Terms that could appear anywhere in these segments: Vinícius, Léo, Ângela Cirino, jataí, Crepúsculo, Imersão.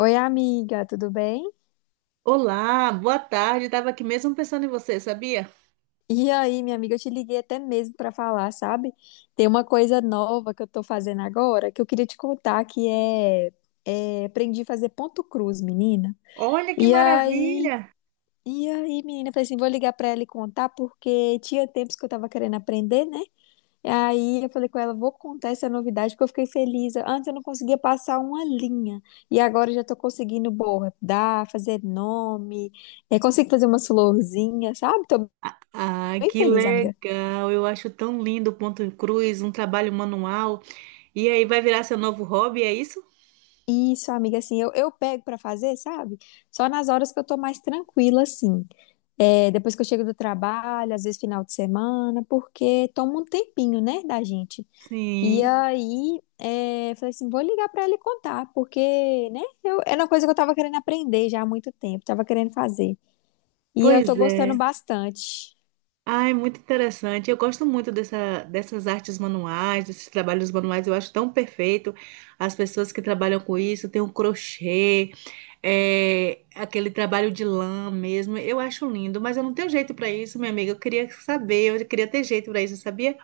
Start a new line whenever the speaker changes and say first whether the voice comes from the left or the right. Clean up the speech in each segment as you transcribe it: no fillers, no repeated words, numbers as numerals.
left: Oi, amiga, tudo bem?
right: Olá, boa tarde. Estava aqui mesmo pensando em você, sabia?
left: E aí, minha amiga, eu te liguei até mesmo para falar, sabe? Tem uma coisa nova que eu tô fazendo agora que eu queria te contar que aprendi a fazer ponto cruz, menina.
right: Olha que
left: E aí,
right: maravilha!
left: e aí, menina, eu falei assim, vou ligar para ela e contar porque tinha tempos que eu tava querendo aprender, né? E aí eu falei com ela, vou contar essa novidade porque eu fiquei feliz. Antes eu não conseguia passar uma linha e agora eu já tô conseguindo bordar, fazer nome, consigo fazer umas florzinhas, sabe? Tô
right: Ah,
left: bem
right: que
left: feliz, amiga.
right: legal! Eu acho tão lindo o ponto em cruz, um trabalho manual. E aí vai virar seu novo hobby, é isso?
left: Isso, amiga, assim, eu pego pra fazer, sabe? Só nas horas que eu tô mais tranquila, assim. É, depois que eu chego do trabalho, às vezes final de semana, porque toma um tempinho, né, da gente. E
right: Sim,
left: aí, falei assim, vou ligar pra ele contar, porque, né, eu, era uma coisa que eu tava querendo aprender já há muito tempo, tava querendo fazer. E eu tô
right: pois
left: gostando
right: é.
left: bastante.
right: Ah, é muito interessante. Eu gosto muito dessas artes manuais, desses trabalhos manuais. Eu acho tão perfeito. As pessoas que trabalham com isso, tem o crochê. É, aquele trabalho de lã mesmo, eu acho lindo, mas eu não tenho jeito pra isso, minha amiga. Eu queria saber, eu queria ter jeito pra isso, sabia?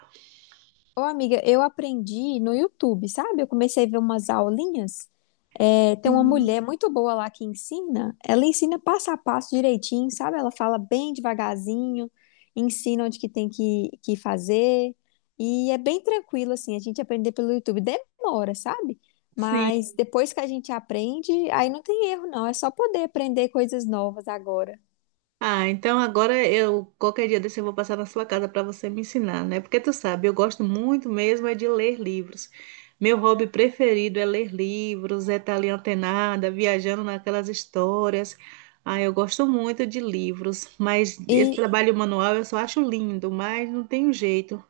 left: Ô, amiga, eu aprendi no YouTube, sabe? Eu comecei a ver umas aulinhas. É, tem uma
right: Sim.
left: mulher muito boa lá que ensina. Ela ensina passo a passo direitinho, sabe? Ela fala bem devagarzinho, ensina onde que tem que fazer. E é bem tranquilo, assim, a gente aprender pelo YouTube. Demora, sabe?
right: Sim.
left: Mas depois que a gente aprende, aí não tem erro, não. É só poder aprender coisas novas agora.
right: Ah, então agora eu qualquer dia desse eu vou passar na sua casa pra você me ensinar, né? Porque tu sabe, eu gosto muito mesmo é de ler livros. Meu hobby preferido é ler livros, é estar ali antenada, viajando naquelas histórias. Ah, eu gosto muito de livros, mas esse
left: E
right: trabalho manual eu só acho lindo, mas não tem jeito.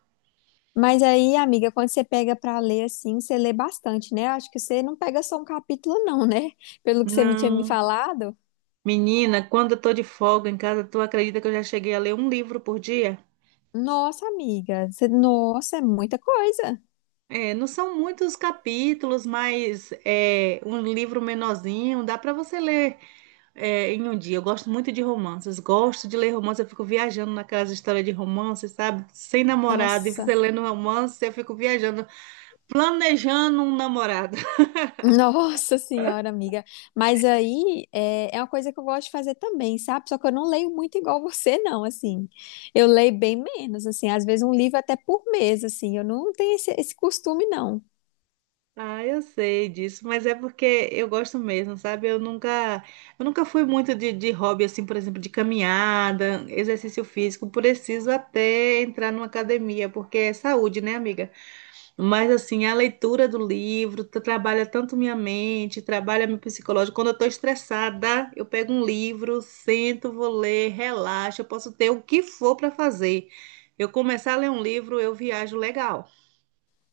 left: mas aí, amiga, quando você pega pra ler assim, você lê bastante, né? Eu acho que você não pega só um capítulo, não, né? Pelo que você me tinha me
right: Não.
left: falado.
right: Menina, quando eu tô de folga em casa, tu acredita que eu já cheguei a ler um livro por dia?
left: Nossa, amiga, nossa, é muita coisa.
right: É, não são muitos capítulos, mas é um livro menorzinho, dá para você ler é, em um dia. Eu gosto muito de romances, gosto de ler romances, eu fico viajando naquelas histórias de romances, sabe? Sem namorado, e você
left: Nossa,
right: lendo romance, eu fico viajando, planejando um namorado.
left: nossa senhora, amiga. Mas aí é uma coisa que eu gosto de fazer também, sabe? Só que eu não leio muito igual você, não, assim. Eu leio bem menos, assim. Às vezes um livro até por mês, assim. Eu não tenho esse costume, não.
right: Ah, eu sei disso, mas é porque eu gosto mesmo, sabe? Eu nunca fui muito de hobby, assim, por exemplo, de caminhada, exercício físico. Preciso até entrar numa academia, porque é saúde, né, amiga? Mas, assim, a leitura do livro trabalha tanto minha mente, trabalha meu psicológico. Quando eu tô estressada, eu pego um livro, sento, vou ler, relaxo, eu posso ter o que for para fazer. Eu começar a ler um livro, eu viajo legal.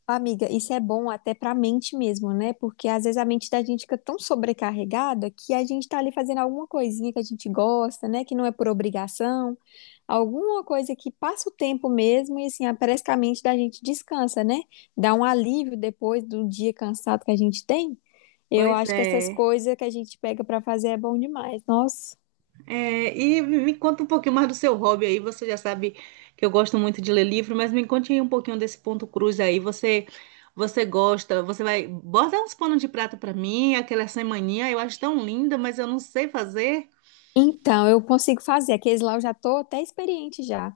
left: Amiga, isso é bom até para a mente mesmo, né? Porque às vezes a mente da gente fica tão sobrecarregada que a gente tá ali fazendo alguma coisinha que a gente gosta, né? Que não é por obrigação, alguma coisa que passa o tempo mesmo e assim, ah, parece que a mente da gente descansa, né? Dá um alívio depois do dia cansado que a gente tem. Eu
right: Pois
left: acho que essas
right: é.
left: coisas que a gente pega para fazer é bom demais. Nossa.
right: É, e me conta um pouquinho mais do seu hobby aí. Você já sabe que eu gosto muito de ler livro, mas me conte aí um pouquinho desse ponto cruz aí. Você gosta? Você vai bota uns panos de prata pra mim, aquela semaninha eu acho tão linda, mas eu não sei fazer.
left: Então, eu consigo fazer. Aqueles lá eu já tô até experiente já.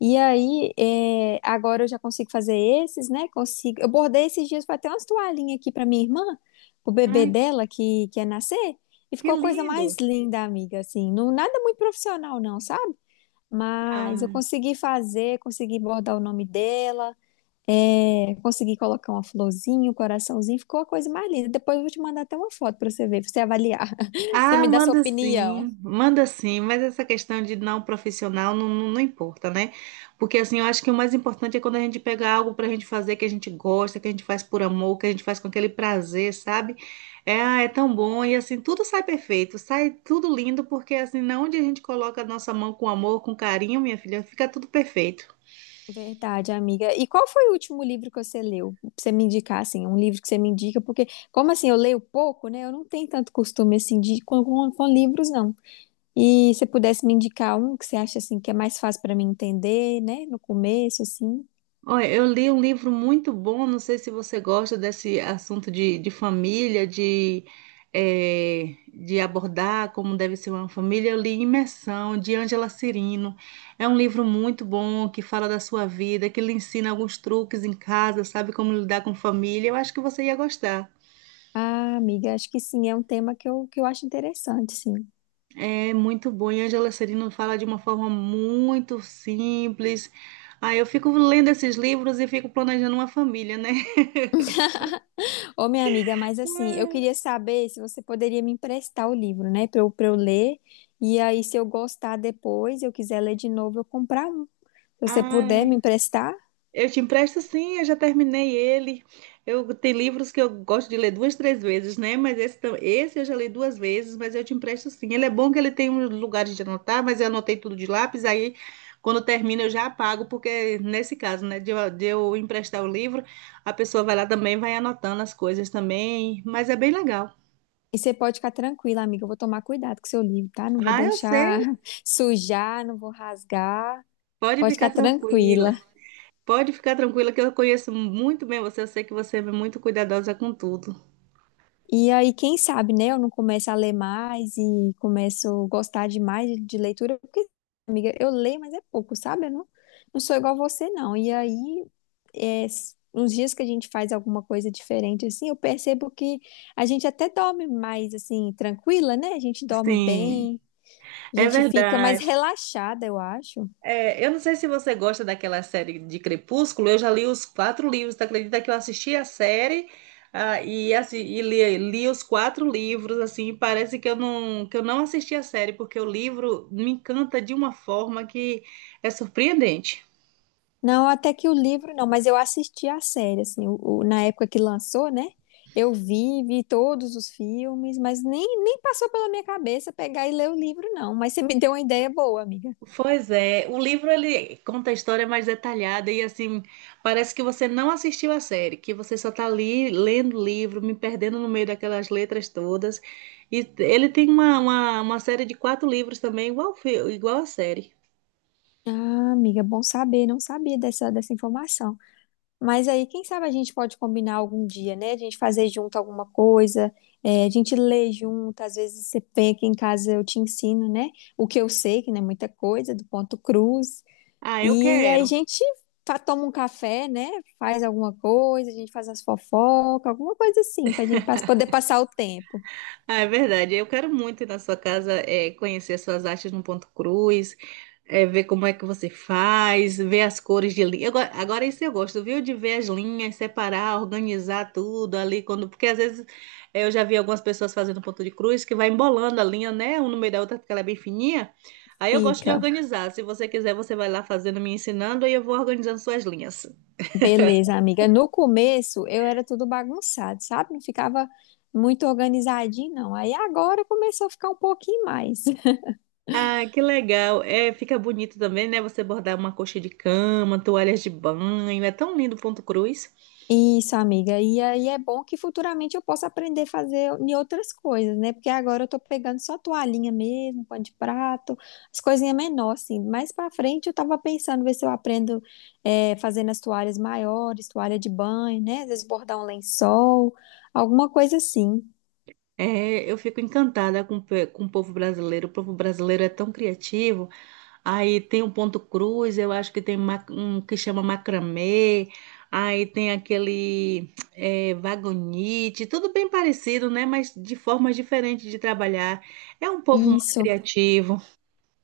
left: E aí, agora eu já consigo fazer esses, né? Consigo. Eu bordei esses dias, foi até umas toalhinhas aqui pra minha irmã, pro bebê
right: Ai,
left: dela que ia nascer, e
right: que
left: ficou a coisa mais
right: lindo!
left: linda, amiga, assim. Não, nada muito profissional não, sabe? Mas eu
right: Ah.
left: consegui fazer, consegui bordar o nome dela, consegui colocar uma florzinha, um coraçãozinho, ficou a coisa mais linda. Depois eu vou te mandar até uma foto pra você ver, pra você avaliar. Você
right: Ah,
left: me dá sua opinião.
right: manda sim, mas essa questão de não profissional não importa, né? Porque assim, eu acho que o mais importante é quando a gente pega algo pra gente fazer que a gente gosta, que a gente faz por amor, que a gente faz com aquele prazer, sabe? É, ah, é tão bom e assim, tudo sai perfeito, sai tudo lindo, porque assim, na onde a gente coloca a nossa mão com amor, com carinho, minha filha, fica tudo perfeito.
left: Verdade, amiga. E qual foi o último livro que você leu? Pra você me indicar, assim, um livro que você me indica, porque, como assim, eu leio pouco, né? Eu não tenho tanto costume, assim, com livros, não. E se pudesse me indicar um que você acha, assim, que é mais fácil para mim entender, né? No começo, assim.
right: Olha, eu li um livro muito bom, não sei se você gosta desse assunto de família, de abordar como deve ser uma família. Eu li Imersão, de Ângela Cirino. É um livro muito bom que fala da sua vida, que lhe ensina alguns truques em casa, sabe como lidar com família. Eu acho que você ia gostar.
left: Ah, amiga, acho que sim, é um tema que eu acho interessante, sim.
right: É muito bom. E Ângela Cirino fala de uma forma muito simples. Ah, eu fico lendo esses livros e fico planejando uma família, né?
left: Ô, minha amiga, mas assim, eu queria saber se você poderia me emprestar o livro, né? Pra eu ler. E aí, se eu gostar depois, eu quiser ler de novo, eu comprar um. Se você puder
right: Ah,
left: me emprestar.
right: eu te empresto sim, eu já terminei ele. Eu tem livros que eu gosto de ler duas, três vezes, né? Mas esse, esse eu já li duas vezes, mas eu te empresto sim. Ele é bom que ele tem um lugar de anotar, mas eu anotei tudo de lápis, aí quando termina eu já apago, porque nesse caso, né, de eu emprestar o livro, a pessoa vai lá também, vai anotando as coisas também, mas é bem legal.
left: E você pode ficar tranquila, amiga. Eu vou tomar cuidado com seu livro, tá? Não vou
right: Ah, eu sei.
left: deixar sujar, não vou rasgar.
right: Pode
left: Pode
right: ficar
left: ficar tranquila.
right: tranquila. Pode ficar tranquila que eu conheço muito bem você, eu sei que você é muito cuidadosa com tudo.
left: E aí, quem sabe, né? Eu não começo a ler mais e começo a gostar demais de leitura, porque, amiga, eu leio, mas é pouco, sabe? Eu não, não sou igual você, não. E aí, uns dias que a gente faz alguma coisa diferente, assim, eu percebo que a gente até dorme mais, assim, tranquila, né? A gente dorme
right: Sim.
left: bem, a
right: É
left: gente fica mais
right: verdade.
left: relaxada, eu acho.
right: É, eu não sei se você gosta daquela série de Crepúsculo, eu já li os quatro livros, tu acredita que eu assisti a série, ah, e, assim, e li, li os quatro livros, assim, parece que eu não assisti a série, porque o livro me encanta de uma forma que é surpreendente.
left: Não, até que o livro não, mas eu assisti a série, assim, na época que lançou, né? Eu vi todos os filmes, mas nem passou pela minha cabeça pegar e ler o livro, não. Mas você me deu uma ideia boa, amiga.
right: Pois é, o livro ele conta a história mais detalhada e assim, parece que você não assistiu a série, que você só tá ali lendo o livro, me perdendo no meio daquelas letras todas. E ele tem uma série de quatro livros também, igual, igual a série.
left: Ah, amiga, bom saber, não sabia dessa informação. Mas aí, quem sabe a gente pode combinar algum dia, né? A gente fazer junto alguma coisa, a gente lê junto, às vezes você vem aqui em casa, eu te ensino, né? O que eu sei, que não é muita coisa, do ponto cruz.
right: Ah, eu
left: E aí a
right: quero.
left: gente toma um café, né? Faz alguma coisa, a gente faz as fofocas, alguma coisa assim, pra gente poder passar o tempo.
right: Ah, é verdade. Eu quero muito ir na sua casa, é, conhecer as suas artes no ponto cruz, é, ver como é que você faz, ver as cores de linha. Agora isso eu gosto, viu? De ver as linhas, separar, organizar tudo ali quando, porque às vezes é, eu já vi algumas pessoas fazendo ponto de cruz que vai embolando a linha, né? Um no meio da outra porque ela é bem fininha. Aí eu gosto de
left: Fica.
right: organizar. Se você quiser, você vai lá fazendo, me ensinando, aí eu vou organizando suas linhas.
left: Beleza, amiga. No começo eu era tudo bagunçado, sabe? Não ficava muito organizadinho, não. Aí agora começou a ficar um pouquinho mais.
right: Ah, que legal. É, fica bonito também, né? Você bordar uma coxa de cama, toalhas de banho. É tão lindo o Ponto Cruz.
left: Isso, amiga. E aí é bom que futuramente eu possa aprender a fazer em outras coisas, né? Porque agora eu tô pegando só toalhinha mesmo, pano de prato, as coisinhas menores, assim. Mais pra frente eu tava pensando ver se eu aprendo fazendo as toalhas maiores, toalha de banho, né? Às vezes bordar um lençol, alguma coisa assim.
right: É, eu fico encantada com, com o povo brasileiro. O povo brasileiro é tão criativo. Aí tem o Ponto Cruz, eu acho que tem um que chama macramê. Aí tem aquele é, vagonite. Tudo bem parecido, né? Mas de formas diferentes de trabalhar. É um povo muito
left: Isso.
right: criativo.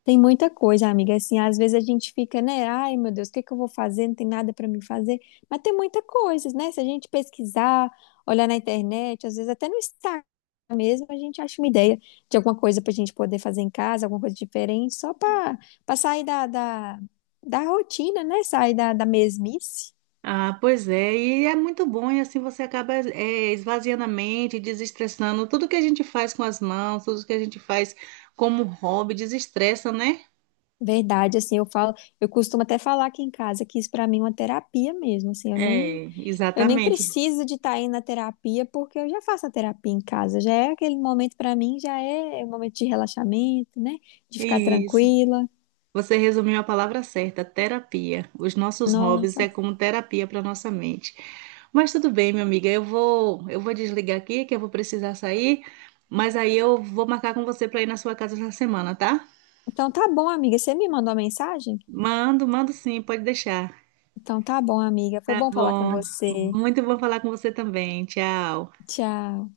left: Tem muita coisa, amiga. Assim, às vezes a gente fica, né? Ai, meu Deus, o que eu vou fazer? Não tem nada para mim fazer. Mas tem muita coisa, né? Se a gente pesquisar, olhar na internet, às vezes até no Instagram mesmo, a gente acha uma ideia de alguma coisa para a gente poder fazer em casa, alguma coisa diferente, só para para sair da rotina, né? Sair da mesmice.
right: Ah, pois é, e é muito bom, e assim você acaba eh, esvaziando a mente, desestressando. Tudo que a gente faz com as mãos, tudo que a gente faz como hobby, desestressa, né?
left: Verdade, assim, eu falo, eu costumo até falar aqui em casa que isso para mim é uma terapia mesmo,
right: É,
left: Eu nem
right: exatamente.
left: preciso de estar aí na terapia, porque eu já faço a terapia em casa. Já é aquele momento para mim, já é um momento de relaxamento, né? De ficar
right: Isso.
left: tranquila.
right: Você resumiu a palavra certa, terapia. Os nossos hobbies é
left: Nossa.
right: como terapia para nossa mente. Mas tudo bem, minha amiga, eu vou desligar aqui, que eu vou precisar sair, mas aí eu vou marcar com você para ir na sua casa essa semana, tá?
left: Então tá bom, amiga. Você me mandou uma mensagem?
right: Mando, mando sim, pode deixar.
left: Então tá bom, amiga. Foi
right: Tá
left: bom falar com
right: bom.
left: você.
right: Muito bom falar com você também. Tchau.
left: Tchau.